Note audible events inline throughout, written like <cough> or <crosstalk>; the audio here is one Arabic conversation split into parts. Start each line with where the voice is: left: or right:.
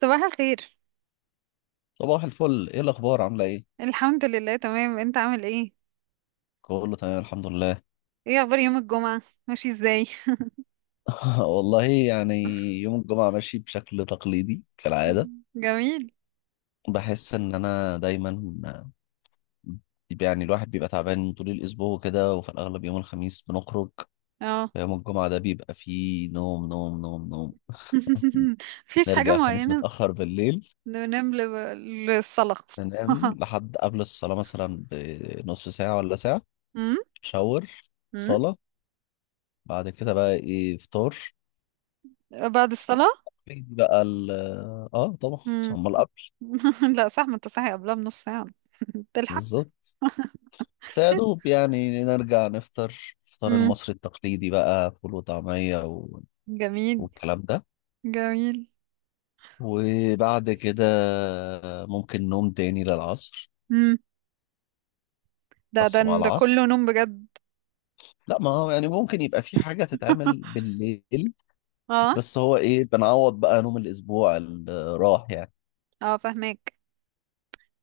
right: صباح الخير.
left: صباح الفل، ايه الاخبار؟ عامله ايه؟
right: الحمد لله، تمام. انت عامل ايه؟
left: كله تمام الحمد لله.
right: ايه اخبار يوم الجمعة، ماشي ازاي؟
left: <laughs> والله يعني، يوم الجمعه ماشي بشكل تقليدي كالعاده.
right: <laughs> جميل.
left: بحس ان انا دايما، يعني الواحد بيبقى تعبان طول الاسبوع وكده، وفي الاغلب يوم الخميس بنخرج.
right: اه.
left: فيوم الجمعه ده بيبقى فيه نوم نوم نوم نوم،
right: <laughs> مفيش حاجة
left: نرجع الخميس
right: معينة.
left: متاخر بالليل،
right: بننام للصلاة.
left: ننام
right: <laughs>
left: لحد قبل الصلاه مثلا بنص ساعه ولا ساعه.
right: امم.
left: شاور،
right: امم.
left: صلاه، بعد كده بقى ايه، فطار.
right: بعد
left: فطبعاً
right: الصلاة.
left: بقى ال اه طبعا.
right: امم.
left: امال قبل؟
right: <laughs> لا صح، ما انت صاحي قبلها بنص ساعة. <laughs> تلحق.
left: بالظبط. فيا دوب يعني نرجع نفطر الفطار
right: امم.
left: المصري التقليدي بقى، فول وطعمية
right: جميل.
left: والكلام ده.
right: جميل.
left: وبعد كده ممكن نوم تاني للعصر.
right: امم. ده ده
left: اصحى بقى
right: ده كله
left: العصر،
right: نوم بجد.
left: لا ما هو يعني ممكن يبقى في حاجة تتعمل بالليل،
right: اه.
left: بس هو ايه، بنعوض بقى نوم الاسبوع اللي راح يعني.
right: اه، فاهمك.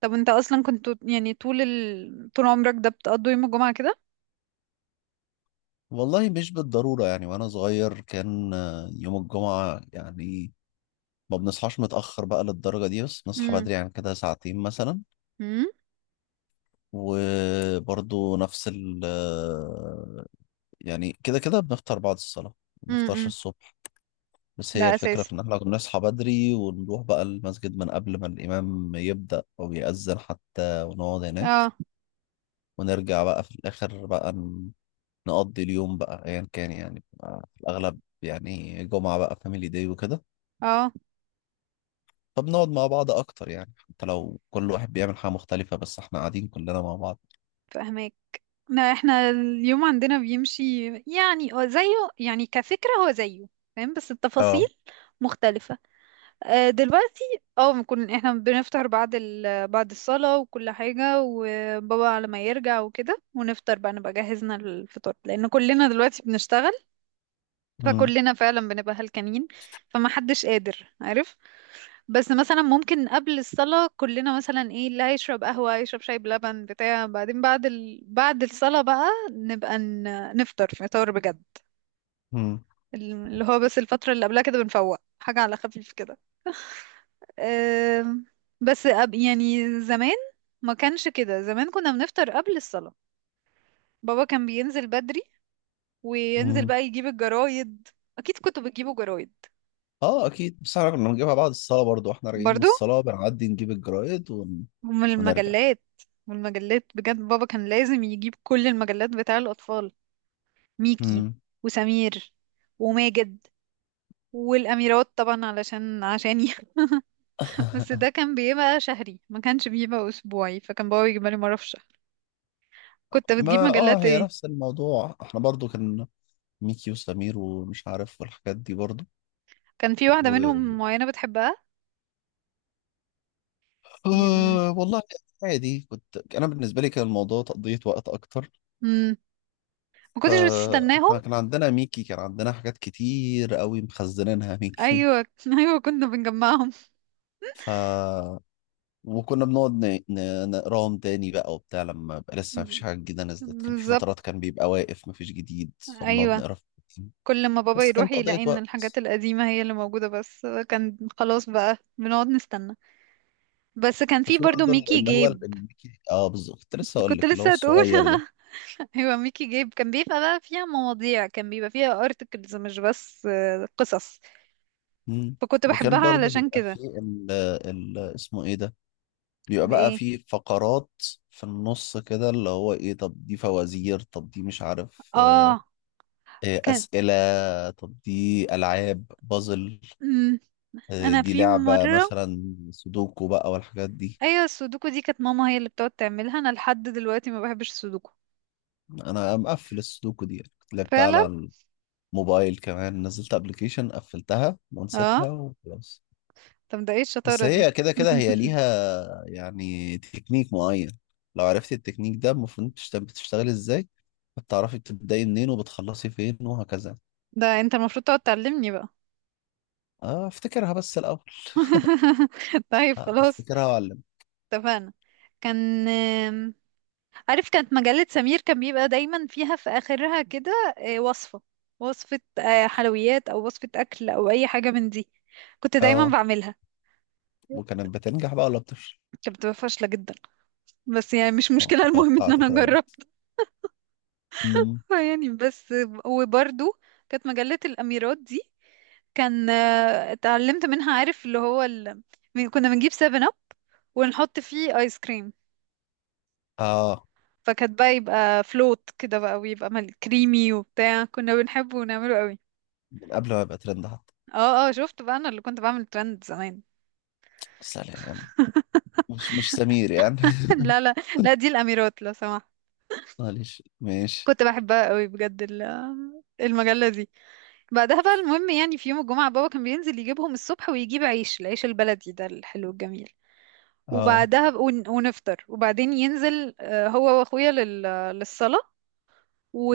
right: طب انت اصلا كنت يعني طول عمرك ده بتقضي يوم الجمعة كده؟
left: والله مش بالضرورة، يعني وانا صغير كان يوم الجمعة يعني ما بنصحاش متأخر بقى للدرجة دي، بس بنصحى
right: امم.
left: بدري يعني كده ساعتين مثلا. وبرضو نفس ال يعني كده كده بنفطر بعد الصلاة، ما بنفطرش
right: امم.
left: الصبح. بس
right: ده
left: هي الفكرة
right: اساسي.
left: في إن إحنا بنصحى بدري ونروح بقى المسجد من قبل ما الإمام يبدأ أو يأذن حتى، ونقعد هناك.
right: اه.
left: ونرجع بقى في الآخر بقى نقضي اليوم بقى أيا كان، يعني بقى في الأغلب يعني جمعة بقى فاميلي داي وكده.
right: اه،
left: طب نقعد مع بعض اكتر، يعني حتى لو كل واحد بيعمل حاجة مختلفة بس احنا قاعدين كلنا مع بعض.
right: فاهمك. لا، احنا اليوم عندنا بيمشي يعني، هو زيه يعني كفكرة، هو زيه. فاهم بس التفاصيل
left: اه.
right: مختلفة. آه، دلوقتي اه بنكون احنا بنفطر بعد بعد الصلاة وكل حاجة، وبابا على ما يرجع وكده، ونفطر بقى، نبقى جهزنا الفطار لأن كلنا دلوقتي بنشتغل.
left: مم.
right: فكلنا فعلا بنبقى هلكانين، فما حدش قادر، عارف. بس مثلا ممكن قبل الصلاة كلنا مثلا ايه، اللي هيشرب قهوة هيشرب شاي بلبن بتاع، بعدين بعد بعد الصلاة بقى نبقى ن... نفطر فطار بجد.
left: مم.
right: اللي هو بس الفترة اللي قبلها كده بنفوق حاجة على خفيف كده. أم... بس يعني زمان ما كانش كده، زمان كنا بنفطر قبل الصلاة. بابا كان بينزل بدري، وينزل
left: مم.
right: بقى يجيب الجرايد. أكيد كنتوا بتجيبوا جرايد.
left: اه اكيد، بس احنا كنا بنجيبها بعد الصلاة برضو، واحنا راجعين من
right: برضو.
left: الصلاة بنعدي نجيب الجرايد ون...
right: ومن
left: ونرجع.
right: المجلات. والمجلات بجد بابا كان لازم يجيب كل المجلات بتاع الأطفال: ميكي
left: مم.
right: وسمير وماجد والأميرات طبعا، علشان عشاني. <laughs> بس
left: <laughs>
right: ده كان بيبقى شهري، ما كانش بيبقى أسبوعي، فكان بابا بيجيبها لي مرة في الشهر. كنت بتجيب
left: ما اه
right: مجلات
left: هي
right: ايه؟
left: نفس الموضوع، احنا برضو كان ميكي وسمير ومش عارف والحاجات دي برضو.
right: كان في واحدة
left: و...
right: منهم معينة بتحبها؟ يعني
left: آه والله، عادي، كنت انا بالنسبة لي كان الموضوع تقضية وقت اكتر.
right: م... ما كنتش بتستناهم.
left: فاحنا كان عندنا ميكي، كان عندنا حاجات كتير قوي مخزنينها ميكي.
right: أيوة. <laughs> أيوة، كنا بنجمعهم.
left: ف وكنا بنقعد نقراهم تاني بقى وبتاع، لما يبقى لسه مفيش حاجة جديدة نزلت، كان في
right: بالظبط.
left: فترات كان بيبقى واقف مفيش جديد فبنقعد
right: أيوة.
left: نقرا في القديم.
right: كل ما بابا
left: بس
right: يروح
left: كانت قضية
right: يلاقي ان الحاجات
left: وقت.
right: القديمة هي اللي موجودة، بس كان خلاص بقى بنقعد نستنى. بس كان في
left: وفي
right: برضو
left: برضه
right: ميكي
left: اللي هو
right: جيب.
left: الميكي، اه بالظبط، كنت لسه
right: <laughs>
left: اقول
right: كنت
left: لك اللي هو
right: لسه هتقول.
left: الصغير ده.
right: <laughs> ايوه، ميكي جيب كان بيبقى بقى فيها مواضيع، كان بيبقى فيها ارتكلز، مش بس آه، قصص.
left: مم.
right: فكنت
left: وكان
right: بحبها
left: برضه
right: علشان
left: بيبقى
right: كده.
left: فيه اسمه ايه ده، بيبقى بقى
right: ايه.
left: فيه فقرات في النص كده، اللي هو ايه، طب دي فوازير، طب دي مش عارف،
right: اه. كان.
left: أسئلة، طب دي ألعاب بازل،
right: مم. انا
left: دي
right: في
left: لعبة
right: مره.
left: مثلا سودوكو بقى والحاجات دي.
right: ايوه، السودوكو دي كانت ماما هي اللي بتقعد تعملها، انا لحد دلوقتي ما بحبش السودوكو.
left: أنا مقفل السودوكو دي، يعني كنت لعبتها
right: فعلا.
left: على الموبايل كمان، نزلت أبلكيشن، قفلتها ونسيتها
right: اه.
left: وخلاص.
right: طب ده ايه
left: بس
right: الشطاره دي؟
left: هي كده كده هي ليها يعني تكنيك معين، لو عرفتي التكنيك ده المفروض بتشتغلي ازاي، بتعرفي بتبدأي منين وبتخلصي فين وهكذا.
right: <laughs> ده انت المفروض تقعد تعلمني بقى.
left: افتكرها بس الأول.
right: <laughs> طيب، خلاص.
left: افتكرها وأعلم.
right: اتفقنا. كان. عارف كانت مجلة سمير كان بيبقى دايما فيها في آخرها كده آه، وصفة. وصفة آه، حلويات أو وصفة أكل أو أي حاجة من دي. كنت دايما
left: اه،
right: بعملها.
left: وكانت بتنجح بقى ولا بتفشل؟
right: كانت بتبقى فاشلة جدا، بس يعني مش مشكلة، المهم إن
left: توقعت كده
right: أنا
left: برضه.
right: جربتها.
left: مم.
right: <laughs> يعني بس. وبرضو كانت مجلة الأميرات دي كان آه، اتعلمت منها، عارف كنا بنجيب سيفن أب ونحط فيه آيس كريم.
left: اه،
right: فكانت بقى يبقى فلوت كده بقى، ويبقى كريمي وبتاع، كنا بنحبه ونعمله قوي.
left: من قبل ما يبقى ترند حتى.
right: اه. اه، شفت بقى، انا اللي كنت بعمل ترند زمان.
left: سلام.
right: <laughs>
left: مش سمير يعني.
right: لا لا. لا، دي الاميرات لو سمحت.
left: <laughs> معلش ماشي.
right: كنت بحبها قوي بجد، المجله دي. بعدها بقى المهم يعني في يوم الجمعه بابا كان بينزل يجيبهم الصبح، ويجيب عيش، العيش البلدي ده الحلو الجميل.
left: اه.
right: وبعدها ونفطر، وبعدين ينزل آه، هو واخويا للصلاه.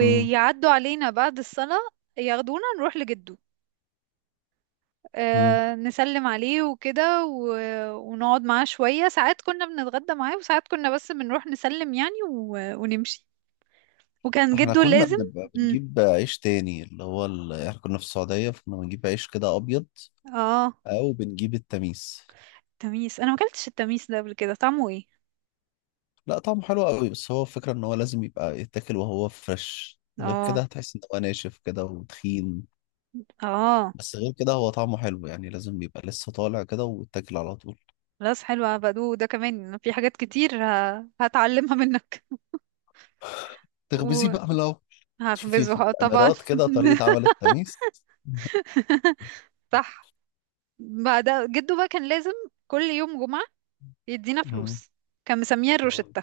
left: امم.
right: علينا بعد الصلاه، ياخدونا نروح لجده
left: امم.
right: آه، نسلم عليه وكده ونقعد معاه شوية ساعات. كنا بنتغدى معاه، وساعات كنا بس بنروح نسلم يعني ونمشي. وكان
left: احنا
right: جده
left: كنا
right: لازم.
left: بنبقى
right: مم.
left: بنجيب عيش تاني اللي هو احنا كنا في السعودية فكنا بنجيب عيش كده ابيض،
right: اه.
left: او بنجيب التميس.
right: تميس. انا ما اكلتش التميس ده قبل كده، طعمه ايه؟
left: لا طعمه حلو قوي، بس هو الفكرة ان هو لازم يبقى يتاكل وهو فريش، غير كده
right: اه.
left: هتحس ان هو ناشف كده وتخين.
right: اه.
left: بس غير كده هو طعمه حلو يعني، لازم يبقى لسه طالع كده ويتاكل على طول.
right: خلاص، حلوة. بدو ده كمان في حاجات كتير هتعلمها منك.
left: تخبزيه بقى من
right: <laughs>
left: الأول. شوفي
right: وهخبزه
left: في
right: آه، طبعا.
left: الامارات
right: <laughs>
left: كده طريقة عمل التميس.
right: صح. بعد، جده بقى كان لازم كل يوم جمعة يدينا
left: مم.
right: فلوس. كان مسميها
left: مم.
right: الروشتة.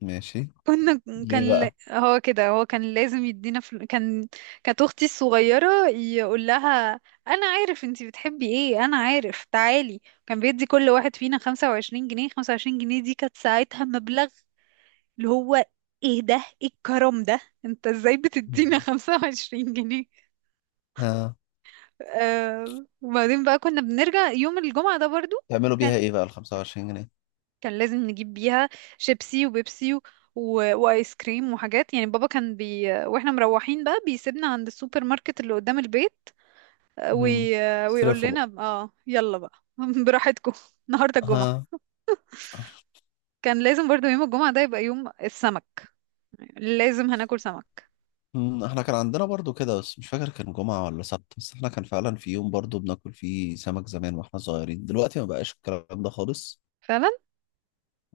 left: ماشي.
right: كنا.
left: ليه
right: كان
left: بقى؟
right: هو كده، هو كان لازم يدينا كان. كانت اختي الصغيره يقول لها: انا عارف انتي بتحبي ايه، انا عارف، تعالي. كان بيدي كل واحد فينا 25 جنيه. 25 جنيه دي كانت ساعتها مبلغ، اللي هو ايه ده، ايه الكرم ده، انت ازاي بتدينا <laughs>
left: مم.
right: 25 جنيه؟
left: ها.
right: آه. وبعدين بقى كنا بنرجع يوم الجمعه ده برضو.
left: تعملوا
right: كان.
left: بيها ايه بقى ال 25 جنيه؟
right: كان لازم نجيب بيها شيبسي وبيبسي وايس كريم وحاجات، يعني بابا كان بي... واحنا مروحين بقى بيسيبنا عند السوبر ماركت اللي قدام البيت آه،
left: مم.
right: ويقول
left: صرفوا بقى.
right: لنا اه: يلا بقى <laughs> براحتكم، النهارده الجمعة.
left: ها.
right: كان لازم برضو يوم الجمعة ده يبقى يوم السمك، لازم هناكل سمك.
left: مم. احنا كان عندنا برضو كده، بس مش فاكر كان جمعة ولا سبت، بس احنا كان فعلا في يوم برضو بناكل فيه سمك زمان واحنا صغيرين، دلوقتي ما بقاش الكلام ده خالص.
right: فعلا.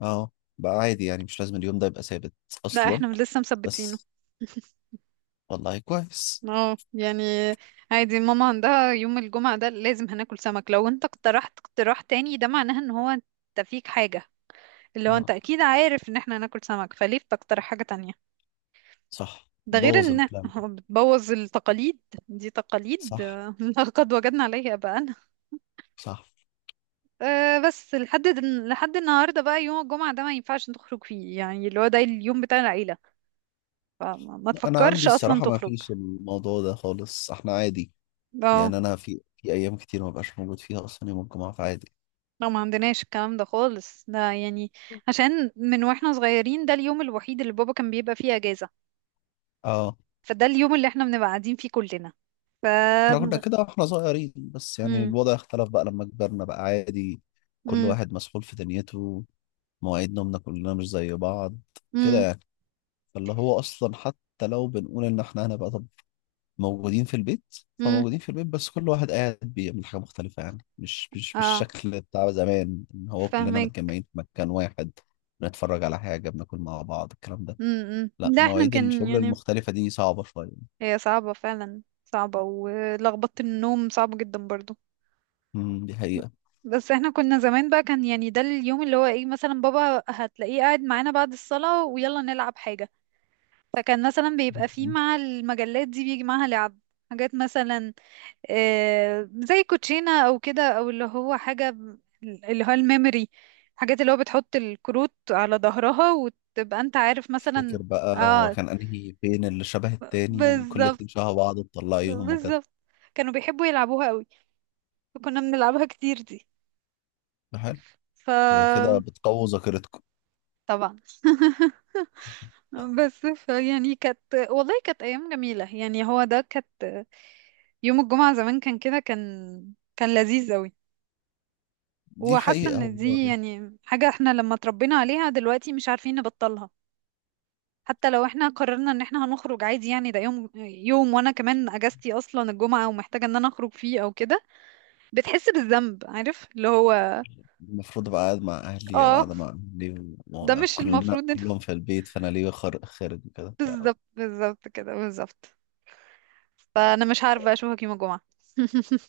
left: اه. بقى عادي يعني، مش لازم اليوم ده يبقى ثابت
right: لا،
left: اصلا.
right: احنا لسه مثبتينه.
left: بس.
right: <laughs>
left: والله كويس.
right: اه يعني عادي، ماما عندها يوم الجمعة ده لازم هناكل سمك، لو انت اقترحت اقتراح تاني ده معناه ان هو انت فيك حاجة، اللي هو انت
left: اه.
right: اكيد عارف ان احنا هناكل سمك، فليه بتقترح حاجة تانية؟
left: صح،
right: ده غير
left: بوظ
right: ان
left: البلان.
right: <laughs> بتبوظ التقاليد. دي تقاليد
left: صح.
right: آه، <laughs> لقد وجدنا عليها بقى.
left: صح.
right: أه، بس لحد لحد النهارده بقى يوم الجمعة ده ما ينفعش تخرج فيه يعني، اللي هو ده اليوم بتاع العيلة، فما ما
left: انا عندي
right: تفكرش اصلا
left: الصراحه ما
right: تخرج.
left: فيش الموضوع ده خالص، احنا عادي
right: اه.
left: يعني. انا في ايام كتير ما بقاش موجود فيها اصلا يوم الجمعه، فعادي.
right: لا، ما عندناش الكلام ده خالص، ده يعني عشان من واحنا صغيرين ده اليوم الوحيد اللي بابا كان بيبقى فيه اجازة.
left: اه.
right: فده اليوم اللي احنا بنبقى قاعدين فيه كلنا. ف.
left: احنا كنا كده واحنا صغيرين بس يعني
right: مم.
left: الوضع اختلف بقى لما كبرنا بقى عادي. كل
right: مم.
left: واحد مسحول في دنيته، مواعيد نومنا كلنا مش زي بعض كده
right: مم.
left: يعني. فاللي هو اصلا حتى لو بنقول ان احنا هنبقى موجودين في البيت،
right: مم.
left: فموجودين في البيت بس كل واحد قاعد بيعمل حاجة مختلفة، يعني مش
right: اه،
left: بالشكل بتاع زمان ان هو كلنا
right: فاهمك.
left: متجمعين في مكان واحد. بنتفرج على حاجة، بناكل مع بعض، الكلام ده.
right: امم.
left: لا
right: لا، احنا
left: مواعيد
right: كان
left: الشغل
right: يعني.
left: المختلفة دي صعبة شوية.
right: هي صعبة، فعلا صعبة، ولخبطة النوم صعبة جدا برضو.
left: دي حقيقة.
right: بس احنا كنا زمان بقى، كان يعني ده اليوم اللي هو ايه، مثلا بابا هتلاقيه قاعد معانا بعد الصلاة ويلا نلعب حاجة. فكان مثلا بيبقى فيه
left: مم.
right: مع المجلات دي بيجي معاها لعب، حاجات مثلا آه زي كوتشينة او كده، او اللي هو الميموري، حاجات اللي هو بتحط الكروت على ظهرها وتبقى انت عارف
left: تفتكر
right: مثلا.
left: بقى هو
right: اه،
left: كان انهي فين اللي شبه التاني وكل
right: بالظبط،
left: اتنين شبه بعض تطلعيهم وكده.
right: بالظبط. كانوا بيحبوا يلعبوها قوي، فكنا بنلعبها كتير دي.
left: ده حلو.
right: ف.
left: ده كده بتقوي ذاكرتكم.
right: طبعا. <laughs> بس ف يعني كانت، والله كانت ايام جميله، يعني هو ده كانت. يوم الجمعه زمان كان كده، كان. كان لذيذ قوي.
left: دي
right: وحاسه
left: حقيقة
right: ان دي
left: والله.
right: يعني حاجه احنا لما اتربينا عليها دلوقتي مش عارفين نبطلها. حتى لو احنا قررنا ان احنا هنخرج عادي، يعني ده يوم يوم، وانا كمان اجازتي اصلا الجمعه ومحتاجه ان انا اخرج فيه او كده، بتحس بالذنب، عارف اللي هو.
left: المفروض ابقى قاعد مع اهلي او
right: اه.
left: قاعده مع اهلي
right: ده مش
left: وكلنا
right: المفروض ان.
left: كلهم في البيت، فانا ليه خارج؟ خارج وكده.
right: <laughs> بالظبط، بالظبط كده، بالظبط. فانا مش عارفه اشوفك يوم الجمعه.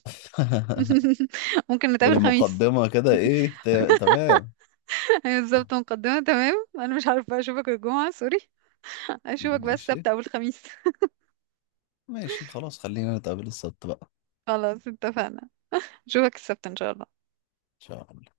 left: <laughs>
right: <laughs> ممكن
left: يعني
right: نتقابل خميس.
left: مقدمه كده ايه، تمام.
right: <laughs> بالظبط، مقدمه تمام. انا مش عارفه اشوفك الجمعه، سوري. اشوفك بس
left: ماشي.
right: السبت او الخميس.
left: ماشي خلاص خلينا نتقابل السبت بقى.
right: <laughs> خلاص، اتفقنا. اشوفك السبت ان شاء الله.
left: ان شاء الله.